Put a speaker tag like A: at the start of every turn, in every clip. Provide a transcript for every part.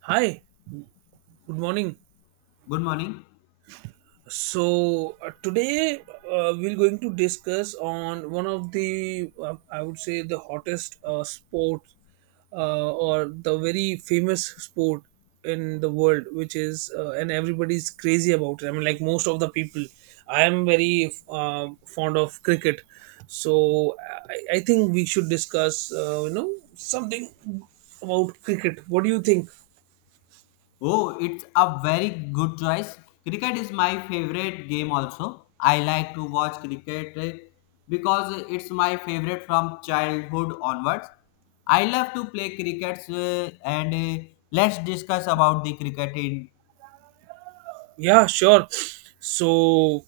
A: Hi, good morning.
B: Good morning.
A: So today we're going to discuss on one of the I would say the hottest sport or the very famous sport in the world, which is and everybody's crazy about it. Most of the people, I am very fond of cricket, so I think we should discuss something about cricket. What do you think?
B: Oh, it's a very good choice. Cricket is my favorite game also. I like to watch cricket because it's my favorite from childhood onwards. I love to play cricket and let's discuss about the cricket in.
A: Yeah, sure. So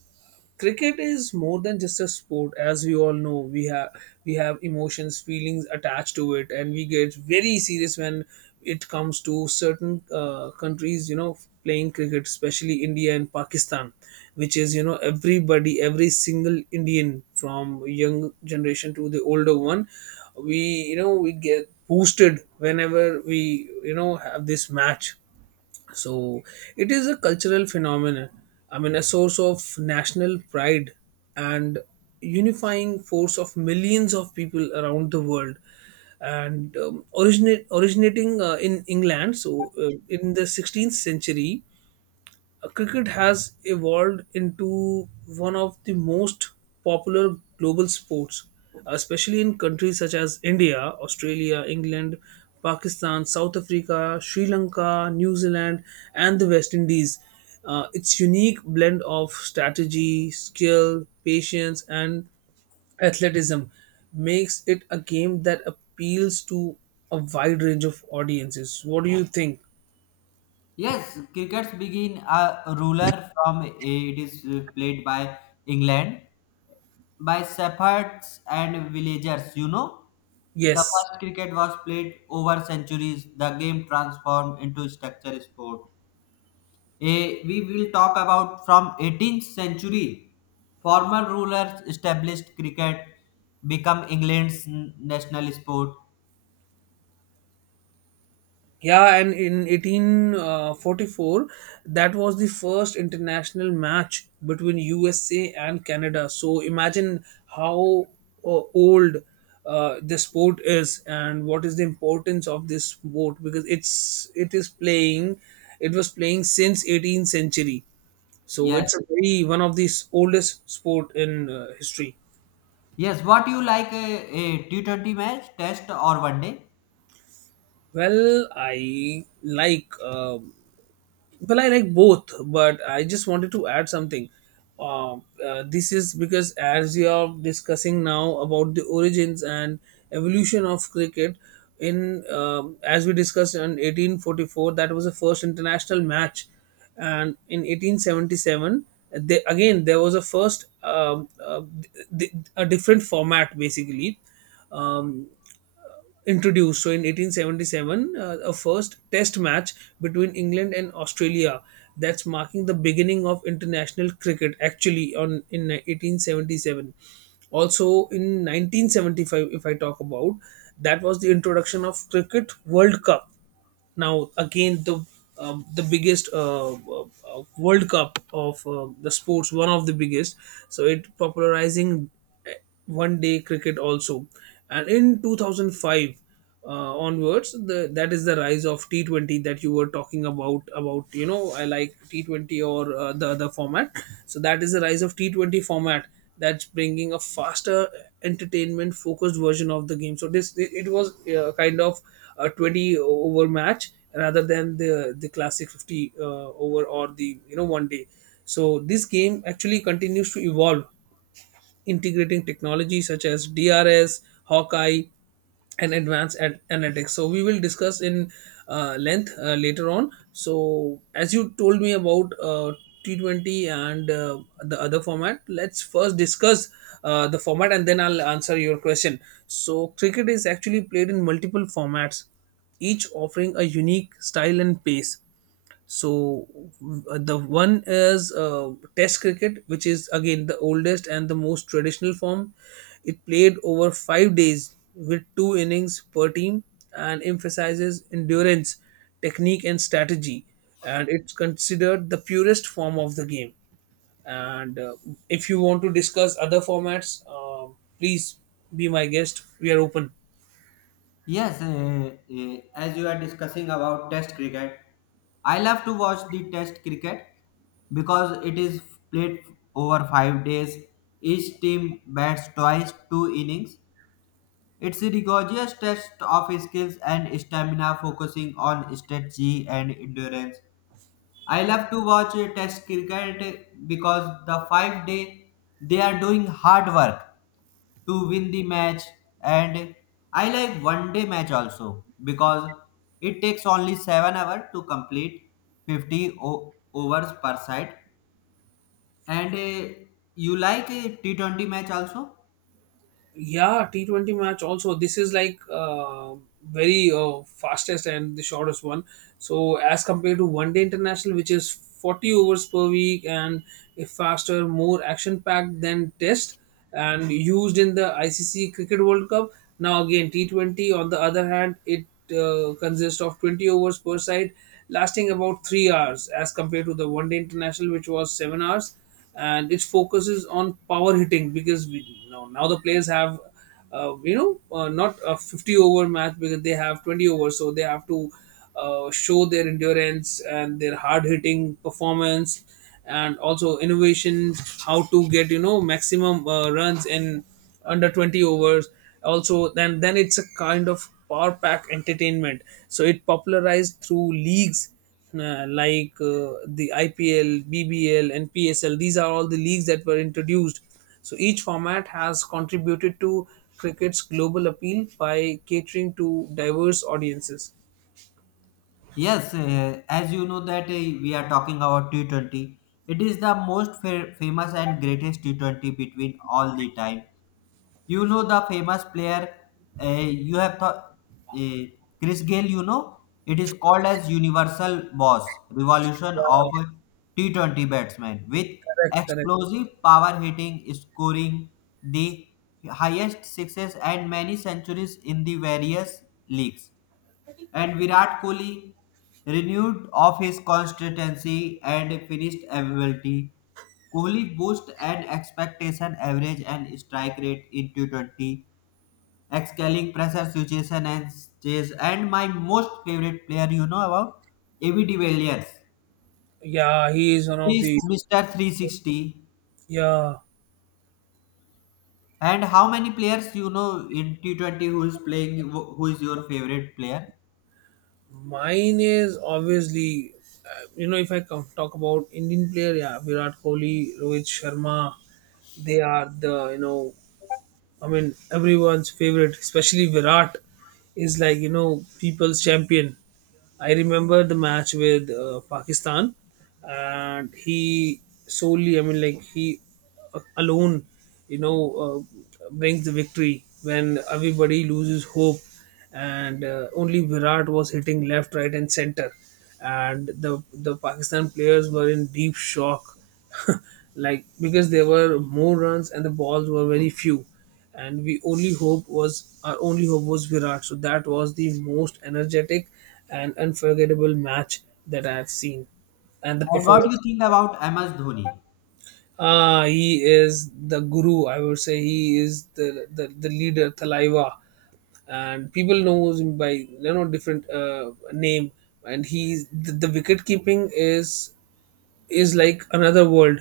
A: cricket is more than just a sport, as we all know. We have emotions, feelings attached to it, and we get very serious when it comes to certain countries, you know, playing cricket, especially India and Pakistan, which is, you know, everybody, every single Indian from young generation to the older one, we you know we get boosted whenever we have this match. So it is a cultural phenomenon. I mean, a source of national pride and unifying force of millions of people around the world. And originate originating in England, in the 16th century, cricket has evolved into one of the most popular global sports, especially in countries such as India, Australia, England, Pakistan, South Africa, Sri Lanka, New Zealand, and the West Indies. Its unique blend of strategy, skill, patience, and athleticism makes it a game that appeals to a wide range of audiences. What do you think?
B: Yes, crickets begin a ruler from it is played by England by shepherds and villagers, you know. The
A: Yes.
B: first cricket was played over centuries. The game transformed into structure sport. We will talk about from 18th century. Former rulers established cricket become England's national sport.
A: Yeah, and in 1844, that was the first international match between USA and Canada. So imagine how old this sport is, and what is the importance of this sport, because it is playing, it was playing since 18th century. So
B: Yes.
A: it's a very one of the oldest sport in history.
B: Yes. What you like a T20 match, test or one day?
A: Well, I like. Uh, Well, I like both, but I just wanted to add something. Uh, this is because, as you are discussing now about the origins and evolution of cricket, in as we discussed in 1844, that was the first international match, and in 1877, again there was a a different format basically. Um, Introduced. So in 1877, a first test match between England and Australia. That's marking the beginning of international cricket. Actually, on in 1877, also in 1975, if I talk about, that was the introduction of cricket World Cup, now again the biggest World Cup of the sports, one of the biggest. So it popularizing uh, one day cricket also, and in 2005 onwards, the that is the rise of T 20 that you were talking about, you know, I like T 20 or the other format. So that is the rise of T 20 format, that's bringing a faster, entertainment focused version of the game. So it was kind of a 20 over match rather than the classic 50 over, or the, you know, one day. So this game actually continues to evolve, integrating technology such as DRS, Hawkeye, and advanced analytics. So we will discuss in length later on. So as you told me about T20 and the other format, let's first discuss the format, and then I'll answer your question. So cricket is actually played in multiple formats, each offering a unique style and pace. So the one is Test cricket, which is again the oldest and the most traditional form. It played over 5 days with two innings per team, and emphasizes endurance, technique, and strategy. And it's considered the purest form of the game. And if you want to discuss other formats, please be my guest. We are open.
B: Yes, as you are discussing about Test cricket, I love to watch the Test cricket because it is played over 5 days. Each team bats twice, two innings. It's a rigorous test of skills and stamina, focusing on strategy and endurance. I love to watch test cricket because the 5 day they are doing hard work to win the match and I like one day match also because it takes only 7 hours to complete 50 overs per side and you like a T20 match also?
A: Yeah, T20 match also. This is like very fastest and the shortest one. So as compared to one day international, which is 40 overs per week, and a faster, more action packed than test, and used in the ICC Cricket World Cup. Now again, T20 on the other hand, it consists of 20 overs per side, lasting about 3 hours, as compared to the one day international, which was 7 hours. And it focuses on power hitting, because now the players have not a 50 over match, because they have 20 overs, so they have to show their endurance and their hard hitting performance, and also innovation, how to get, you know, maximum runs in under 20 overs. Also then it's a kind of power pack entertainment. So it popularized through leagues like the IPL, BBL, and PSL. These are all the leagues that were introduced. So each format has contributed to cricket's global appeal by catering to diverse audiences.
B: Yes, as you know that we are talking about T20. It is the most famous and greatest T20 between all the time. You know the famous player you have thought uh, Chris Gale. You know it is called as Universal Boss Revolution of T20 batsman with
A: Correct, correct.
B: explosive power hitting, scoring the highest sixes and many centuries in the various leagues and Virat Kohli renewed of his consistency and finished ability. Kohli boosted an expectation average and strike rate in T20, excelling pressure situation and chase. And my most favorite player, you know about AB de Villiers.
A: Yeah, he is one
B: He
A: of
B: is
A: the.
B: Mr. 360.
A: Yeah,
B: And how many players you know in T20 who is playing, who is your favorite player?
A: mine is obviously, you know, if I come talk about Indian player, yeah, Virat Kohli, Rohit Sharma, they are the, you know, I mean, everyone's favorite, especially Virat, is like, you know, people's champion. I remember the match with Pakistan, and he solely, I mean, like, he alone, you know, brings the victory when everybody loses hope, and only Virat was hitting left, right, and center. And the Pakistan players were in deep shock, like, because there were more runs and the balls were very few, and we only hope was our only hope was Virat. So that was the most energetic and unforgettable match that I have seen, and the
B: And what do you
A: performance.
B: think about MS Dhoni?
A: Ah, he is the guru. I would say he is the leader, Thalaiva, and people knows him by, you know, different name. And he's the wicket keeping is like another world.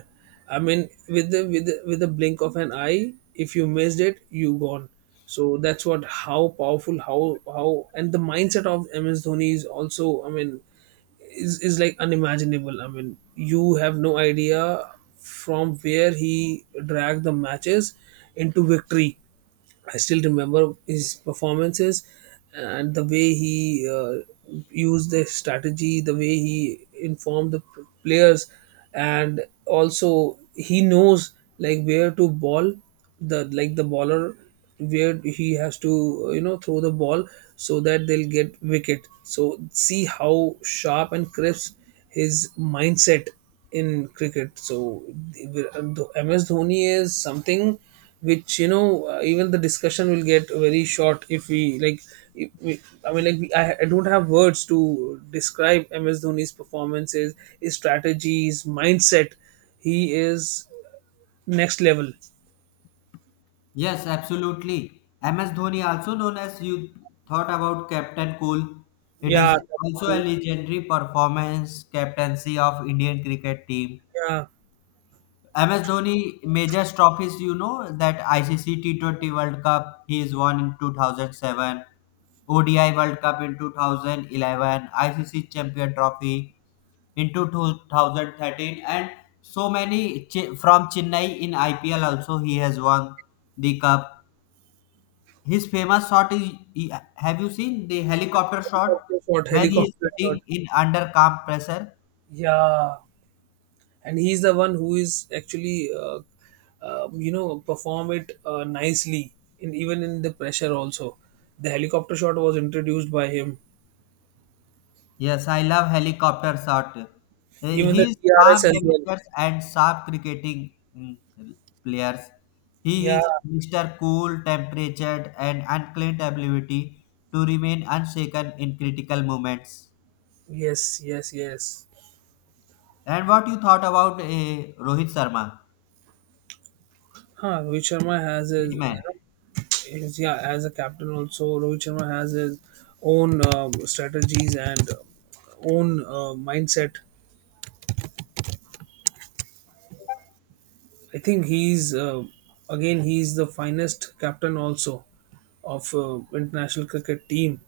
A: I mean, with the blink of an eye, if you missed it, you gone. So that's what, how powerful, how and the mindset of MS Dhoni is also. I mean, is like unimaginable. I mean, you have no idea from where he dragged the matches into victory. I still remember his performances and the way he used the strategy, the way he informed the players, and also he knows like where to ball, the like the baller, where he has to you know, throw the ball, so that they'll get wicket. So see how sharp and crisp his mindset in cricket. So MS Dhoni is something which, you know, even the discussion will get very short if we like, if we, I mean, like we, I don't have words to describe MS Dhoni's performances, his strategies, mindset. He is next level.
B: Yes, absolutely. MS Dhoni, also known as you thought about Captain Cool, it
A: Yeah,
B: is also a legendary performance captaincy of Indian cricket team.
A: yeah,
B: MS Dhoni major trophies, you know, that ICC T20 World Cup he is won in 2007, ODI World Cup in 2011, ICC Champion Trophy in 2013, and so many from Chennai in IPL also he has won the cup. His famous shot is have you seen the helicopter shot
A: helicopter shot,
B: when he is
A: helicopter shot.
B: hitting in under calm pressure?
A: Yeah, and he's the one who is actually you know, perform it nicely, in even in the pressure also. The helicopter shot was introduced by him.
B: Yes, I love helicopter shot.
A: Even the
B: His calm
A: TRS as well.
B: demeanor and sharp cricketing players. He
A: Yeah.
B: is Mr. Cool, temperatured, and unclaimed ability to remain unshaken in critical moments.
A: Yes. Yes. Yes.
B: And what you thought about Rohit Sharma,
A: Huh. Rohit Sharma has
B: hitman?
A: his yeah, as a captain also. Rohit Sharma has his own strategies, and own mindset. I think he's the finest captain also of international cricket team,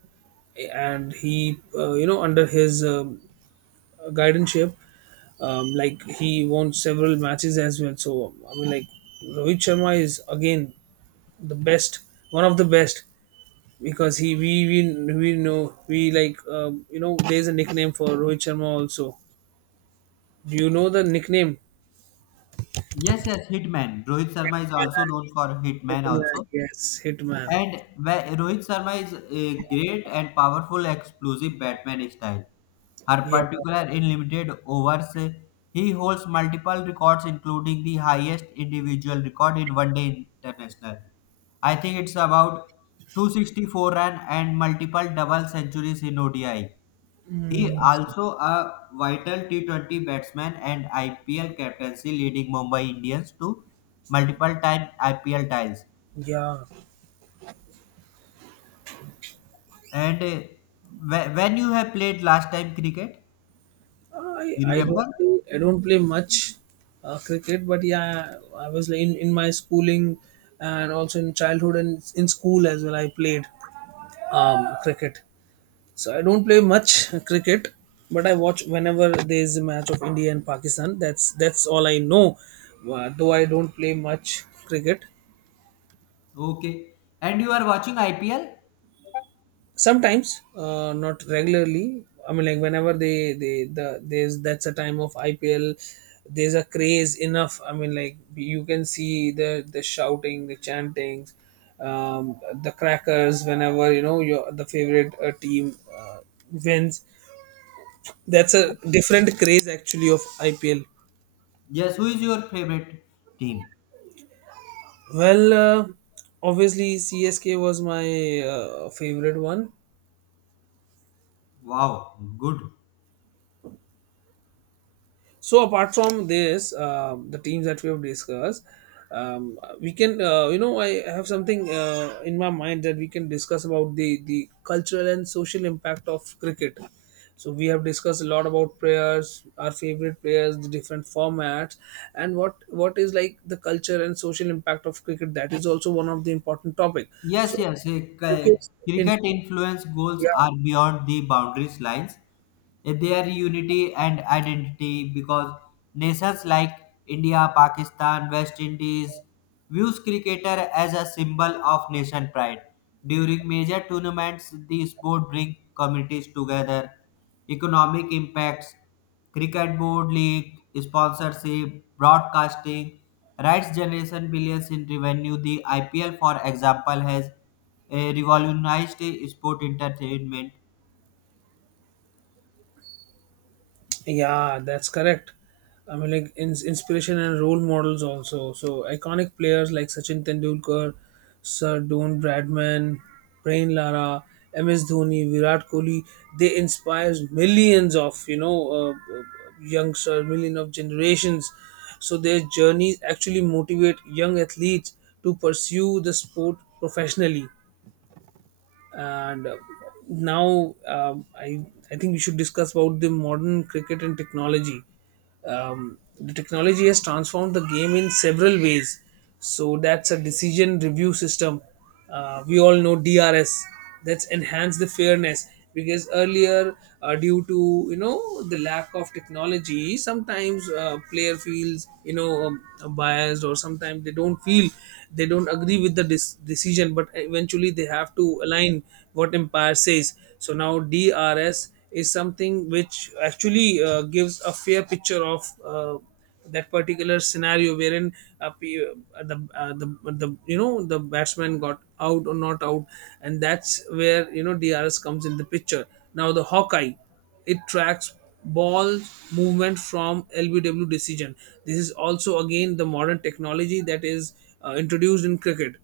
A: and he, you know, under his guidance, like, he won several matches as well. So I mean, like, Rohit Sharma is again the best, one of the best, because we know, we like, you know, there's a nickname for Rohit Sharma also. Do you know the nickname?
B: Yes, yes, hitman. Rohit Sharma is also known for hitman
A: Hitman.
B: also.
A: Yes, Hitman.
B: And where Rohit Sharma is a great and powerful explosive Batman style. Her
A: Yeah,
B: particular in limited overs, he holds multiple records including the highest individual record in one day international. I think it's about 264 run and multiple double centuries in ODI. He
A: mm,
B: also a vital T20 batsman and IPL captaincy leading Mumbai Indians to multiple time IPL titles.
A: yeah.
B: And when you have played last time cricket, you remember?
A: I don't play much cricket, but yeah, I was like in my schooling, and also in childhood and in school as well. I played cricket. So I don't play much cricket, but I watch whenever there is a match of India and Pakistan. That's all I know. Though I don't play much cricket.
B: Okay. And you are watching IPL?
A: Sometimes, not regularly. I mean, like, whenever they the there's that's a time of IPL. There's a craze enough. I mean, like, you can see the shouting, the chantings, the crackers, whenever, you know, your the favorite team wins. That's a different craze actually of IPL.
B: Yes. Who is your favorite team?
A: Well, obviously CSK was my favorite one.
B: Wow, good.
A: So apart from this, the teams that we have discussed, we can, you know, I have something in my mind, that we can discuss about the cultural and social impact of cricket. So we have discussed a lot about players, our favorite players, the different formats, and what is like the culture and social impact of cricket. That is also one of the important topic.
B: Yes,
A: So
B: yes.
A: cricket
B: Cricket
A: influence.
B: influence goals
A: Yeah.
B: are beyond the boundaries lines. Their unity and identity because nations like India, Pakistan, West Indies views cricketer as a symbol of nation pride. During major tournaments, the sport brings communities together. Economic impacts. Cricket Board League, sponsorship, broadcasting, rights generation billions in revenue. The IPL, for example, has revolutionized sport entertainment.
A: Yeah, that's correct. I mean, like, inspiration and role models also. So iconic players like Sachin Tendulkar, Sir Don Bradman, Brain Lara, MS Dhoni, Virat Kohli, they inspire millions of, you know, youngsters, millions of generations. So their journeys actually motivate young athletes to pursue the sport professionally and now, I think we should discuss about the modern cricket and technology. The technology has transformed the game in several ways. So that's a decision review system. We all know DRS that's enhance the fairness because earlier, due to the lack of technology sometimes, player feels, biased, or sometimes they don't feel, they don't agree with the decision, but eventually they have to align what umpire says. So now DRS is something which actually gives a fair picture of that particular scenario, wherein uh, p- the you know the batsman got out or not out, and that's where DRS comes in the picture. Now, the Hawkeye, it tracks ball movement from LBW decision. This is also again the modern technology that is introduced in cricket.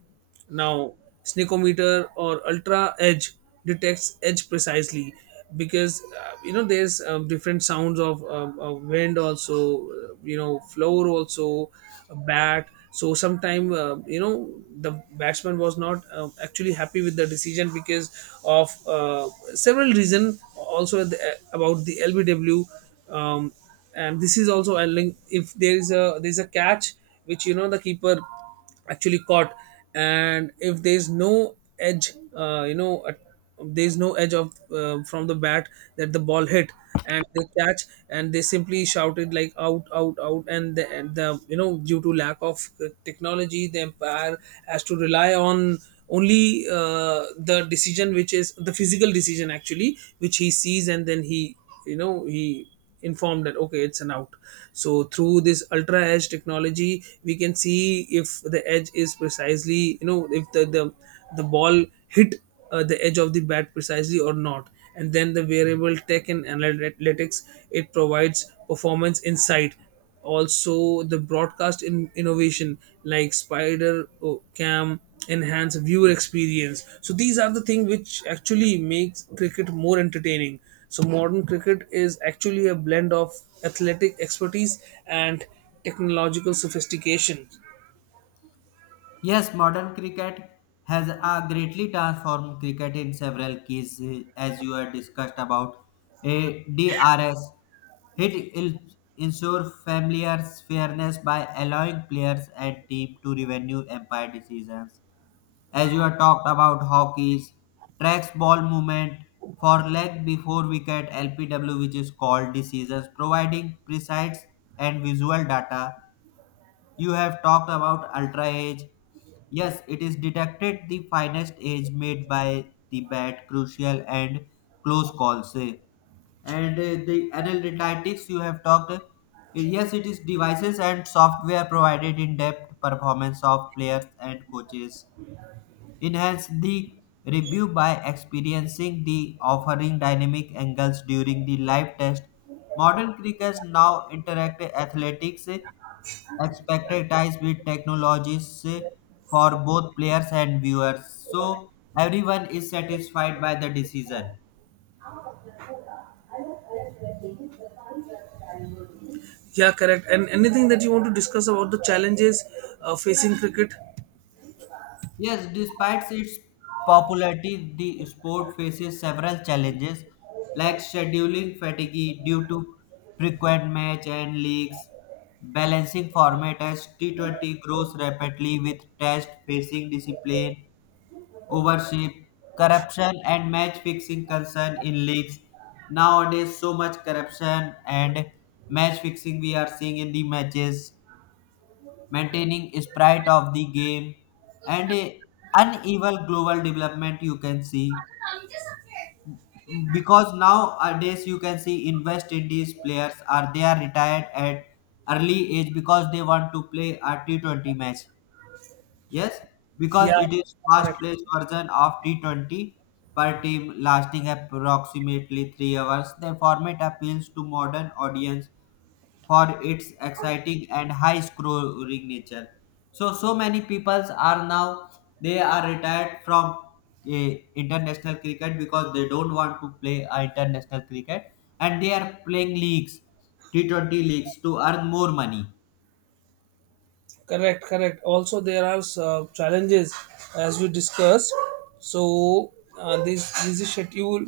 A: Now, sneakometer or ultra edge detects edge precisely because there's different sounds of wind also, floor also, a bat. So sometime, the batsman was not actually happy with the decision because of several reason also at the, about the LBW, um, and this is also a link if there is a there's a catch which, the keeper actually caught, and if there's no edge, there's no edge of, from the bat that the ball hit, and they catch, and they simply shouted like out out out. And the, and the due to lack of technology, the empire has to rely on only the decision, which is the physical decision actually, which he sees, and then he, he informed that okay it's an out. So through this ultra edge technology we can see if the edge is precisely, if the the ball hit the edge of the bat precisely or not. And then the variable tech and analytics, it provides performance insight. Also the broadcast in innovation like spider cam enhance viewer experience. So these are the things which actually makes cricket more entertaining. So modern cricket is actually a blend of athletic expertise and technological sophistication.
B: Yes, modern cricket has greatly transformed cricket in several keys, as you had discussed about. A DRS, it will ensure familiar fairness by allowing players and team to revenue empire decisions. As you have talked about hockey's tracks ball movement for leg before wicket LPW which is called decisions providing precise and visual data. You have talked about ultra age, yes it is detected the finest edge made by the bat crucial and close calls say. And the analytics you have talked yes, it is devices and software provided in depth performance of players and coaches. Enhance the review by experiencing the offering dynamic angles during the live test. Modern crickets now interact athletics expertise with technologies for both players and viewers, so everyone is satisfied by the decision.
A: Yeah, correct. And anything that you want to discuss about the challenges facing cricket?
B: Yes, despite its popularity, the sport faces several challenges like scheduling fatigue due to frequent match and leagues, balancing format as T20 grows rapidly with test facing discipline, overship, corruption and match fixing concern in leagues. Nowadays so much corruption and match fixing we are seeing in the matches, maintaining sprite of the game and a uneven global development you can see because nowadays you can see in west indies players are they are retired at early age because they want to play a T20 match. Yes, because
A: Yeah,
B: it is fast
A: correct.
B: paced version of T20 per team lasting approximately 3 hours, the format appeals to modern audience for its exciting and high scoring nature. So, so many peoples are now they are retired from uh, international cricket because they don't want to play international cricket and they are playing leagues, T20 leagues to earn more money.
A: Correct, correct. Also, there are challenges as we discussed. So, this is schedule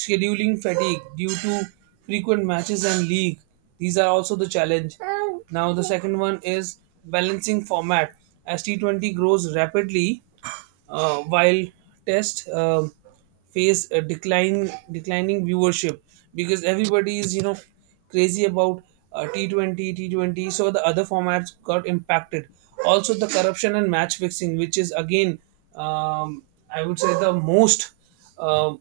A: scheduling fatigue due to frequent matches and league. These are also the challenge. Now, the second one is balancing format. As T20 grows rapidly, while test, face a decline declining viewership, because everybody is, crazy about uh, T20 T20, so the other formats got impacted. Also, the corruption and match fixing, which is again um, I would say the most, um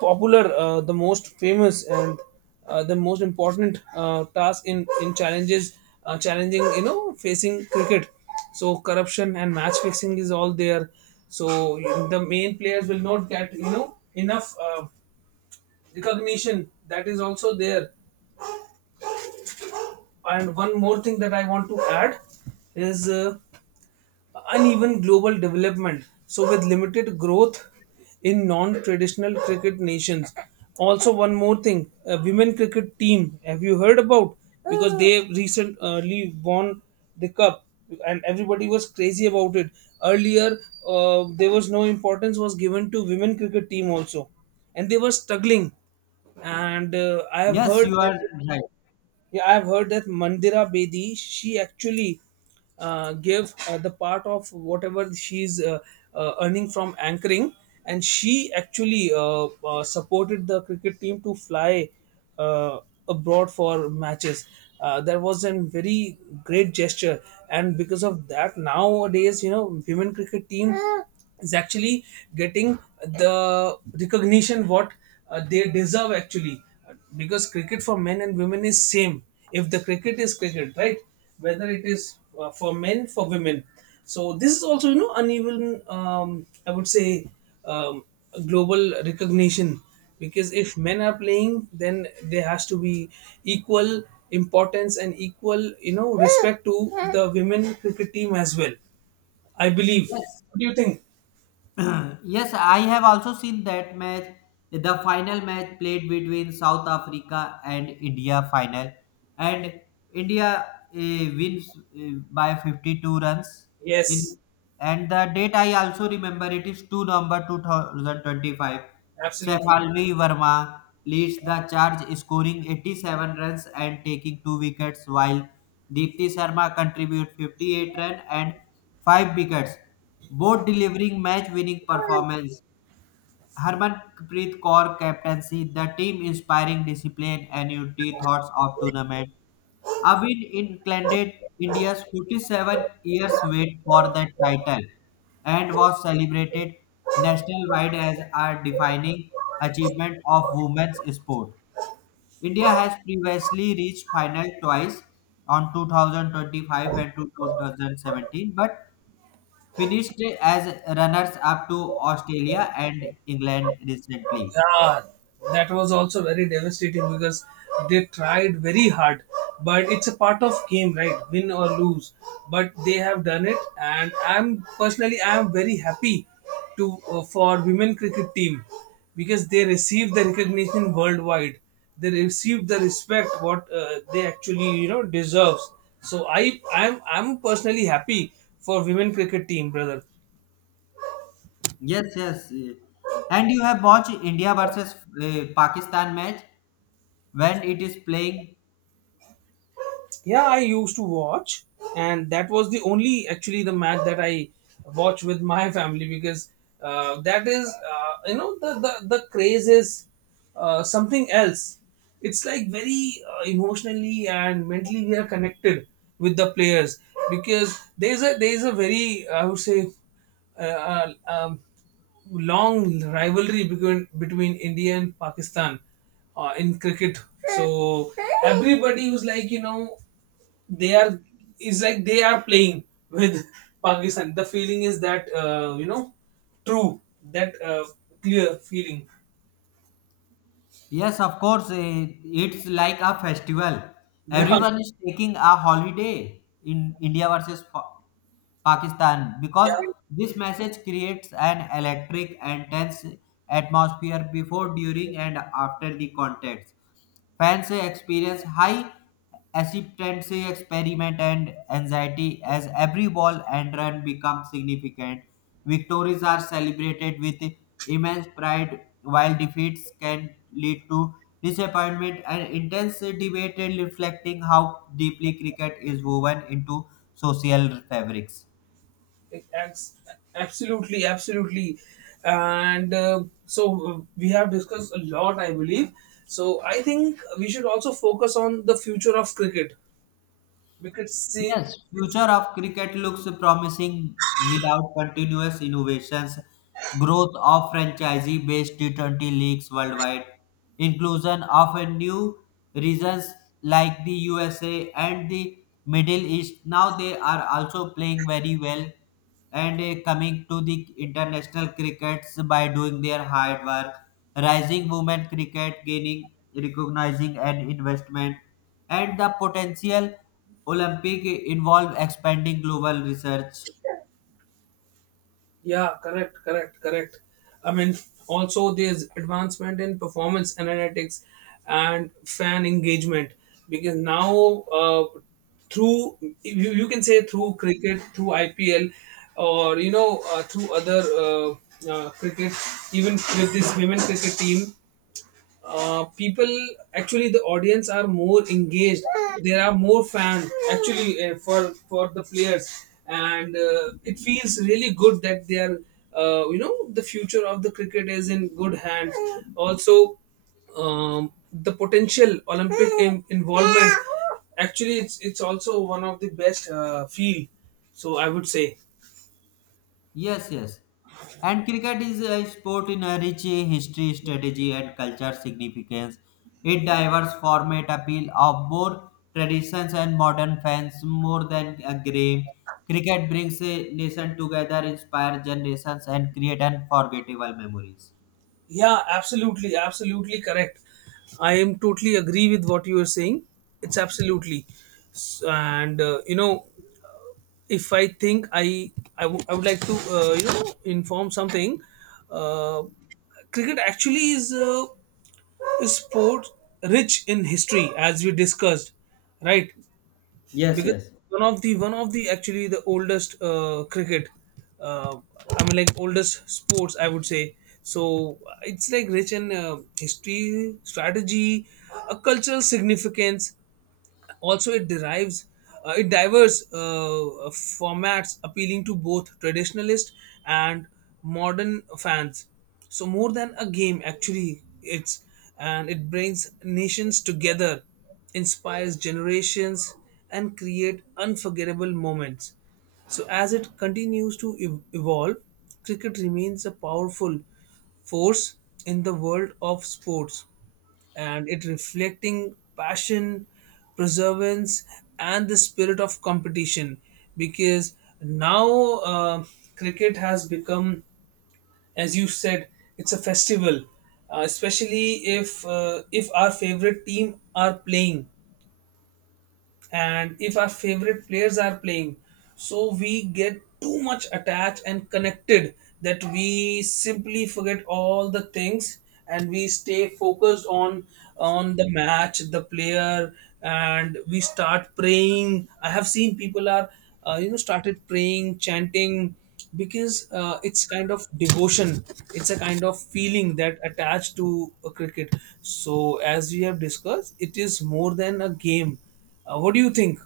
A: popular, the most famous, and the most important, task in challenges, challenging, facing cricket. So corruption and match fixing is all there. So the main players will not get, enough recognition. That is also there. And one more thing that I want to add is. Uneven global development. So, with limited growth in non-traditional cricket nations. Also, one more thing: a women cricket team. Have you heard about? Because they recently won the cup, and everybody was crazy about it. Earlier, there was no importance was given to women cricket team also, and they were struggling. And I have
B: Yes,
A: heard
B: you are
A: that.
B: right.
A: Yeah, I've heard that Mandira Bedi, she actually gave the part of whatever she's, earning from anchoring, and she actually supported the cricket team to fly uh, abroad for matches. That was a very great gesture, and because of that, nowadays, women cricket team is actually getting the recognition what they deserve actually, because cricket for men and women is same. If the cricket is cricket, right? Whether it is for men, for women. So this is also, uneven, I would say, um, global recognition, because if men are playing then there has to be equal importance and equal, respect to the women cricket team as well, I believe.
B: Yes,
A: What do you think?
B: yes, I have also seen that match. The final match played between South Africa and India final, and India wins by 52 runs.
A: Yes,
B: And the date I also remember, it is 2 November 2025. Saif
A: absolutely.
B: Alvi Verma leads the charge, scoring 87 runs and taking two wickets, while Deepti Sharma contribute 58 runs and five wickets, both delivering match-winning performance. Harmanpreet Kaur captaincy, the team inspiring discipline and unity thoughts of tournament Abin included India's 47 years wait for the title and was celebrated nationwide as a defining achievement of women's sport. India has previously reached final twice on 2025 and 2017 but finished as runners up to Australia and England recently.
A: Yeah, that was also very devastating because they tried very hard, but it's a part of game, right? Win or lose, but they have done it, and I am very happy to, for women cricket team, because they received the recognition worldwide. They received the respect what they actually, deserves. So I'm personally happy for women cricket team, brother.
B: Yes, yes. And you have watched India versus Pakistan match when it is playing?
A: Yeah, I used to watch, and that was the only actually the match that I watched with my family. Because that is, the, the craze is something else. It's like very emotionally and mentally we are connected with the players, because there's a very, I would say, uh, uh, um, long rivalry between India and Pakistan, in cricket. So everybody was like, they are, it's like they are playing with Pakistan. The feeling is that, true, that, clear feeling.
B: Yes, of course, it's like a festival.
A: Yeah, yeah.
B: Everyone is taking a holiday in India versus Pakistan because
A: Yeah,
B: this message creates an electric and tense atmosphere before, during and after the contest. Fans say experience high acceptance, say experiment, and anxiety as every ball and run become significant. Victories are celebrated with immense pride, while defeats can lead to disappointment and intense debate, reflecting how deeply cricket is woven into social fabrics.
A: it acts, absolutely, absolutely. And so we have discussed a lot, I believe. So I think we should also focus on the future of cricket, because
B: Yes,
A: since.
B: future of cricket looks promising without continuous innovations, growth of franchisee-based T20 leagues worldwide, inclusion of a new regions like the USA and the Middle East. Now they are also playing very well and coming to the international crickets by doing their hard work. Rising women cricket gaining recognizing and investment and the potential Olympic involve expanding global research.
A: Yeah, correct, correct, correct. I mean, also there's advancement in performance analytics and fan engagement, because now, through you can say, through cricket, through IPL, or through other, cricket, even with this women cricket team. People actually, the audience are more engaged, there are more fans actually for the players. And it feels really good that they are, the future of the cricket is in good hands. Also, the potential olympic involvement, actually, it's also one of the best field, so I would say.
B: Yes, yes. And cricket is a sport in a rich history, strategy, and culture significance. Its diverse format appeal of more traditions and modern fans more than a game. Cricket brings a nation together, inspire generations, and create unforgettable memories.
A: Yeah, absolutely, absolutely correct. I am totally agree with what you are saying. It's absolutely, S- and uh, you know, if I think, I would like to, inform something. Uh, cricket actually is, a sport rich in history, as we discussed, right?
B: Yes,
A: Because
B: yes.
A: one of the actually, the oldest, cricket, uh, I mean like oldest sports, I would say. So it's like rich in, history, strategy, a cultural significance. Also, it derives, it diverse, formats appealing to both traditionalist and modern fans. So, more than a game actually, it's, and it brings nations together, inspires generations, and create unforgettable moments. So as it continues to evolve, cricket remains a powerful force in the world of sports, and it reflecting passion, perseverance, and the spirit of competition. Because now, uh, cricket has become, as you said, it's a festival, especially if our favorite team are playing, and if our favorite players are playing. So we get too much attached and connected that we simply forget all the things, and we stay focused on the match, the player. And we start praying. I have seen people are, started praying, chanting, because it's kind of devotion, it's a kind of feeling that attached to a cricket. So as we have discussed, it is more than a game. What do you think?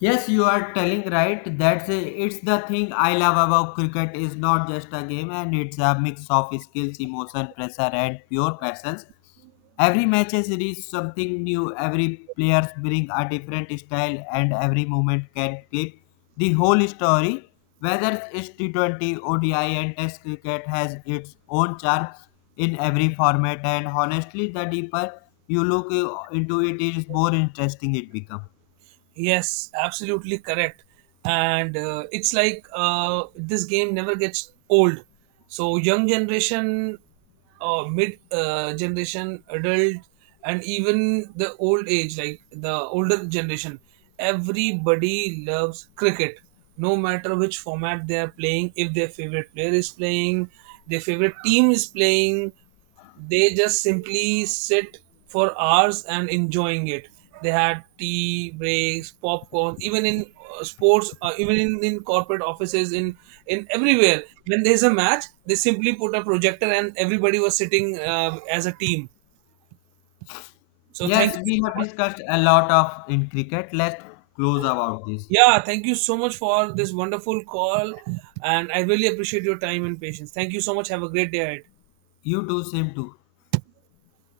B: Yes, you are telling right. That's a, it's the thing I love about cricket is not just a game and it's a mix of skills, emotion, pressure and pure passions. Every match is something new. Every players bring a different style and every moment can clip the whole story. Whether it's T20, ODI and Test cricket has its own charm in every format and honestly the deeper you look into it is more interesting it becomes.
A: Yes, absolutely correct. And it's like, this game never gets old. So young generation, mid generation, adult, and even the old age, like the older generation, everybody loves cricket. No matter which format they are playing, if their favorite player is playing, their favorite team is playing, they just simply sit for hours and enjoying it. They had tea breaks, popcorn. Even in sports, even in corporate offices, in everywhere, when there's a match they simply put a projector and everybody was sitting as a team. So thank
B: Yes,
A: you
B: we
A: so
B: have
A: much.
B: discussed a lot of in cricket. Let's close about this.
A: Yeah, thank you so much for this wonderful call, and I really appreciate your time and patience. Thank you so much, have a great day ahead.
B: You too, same too.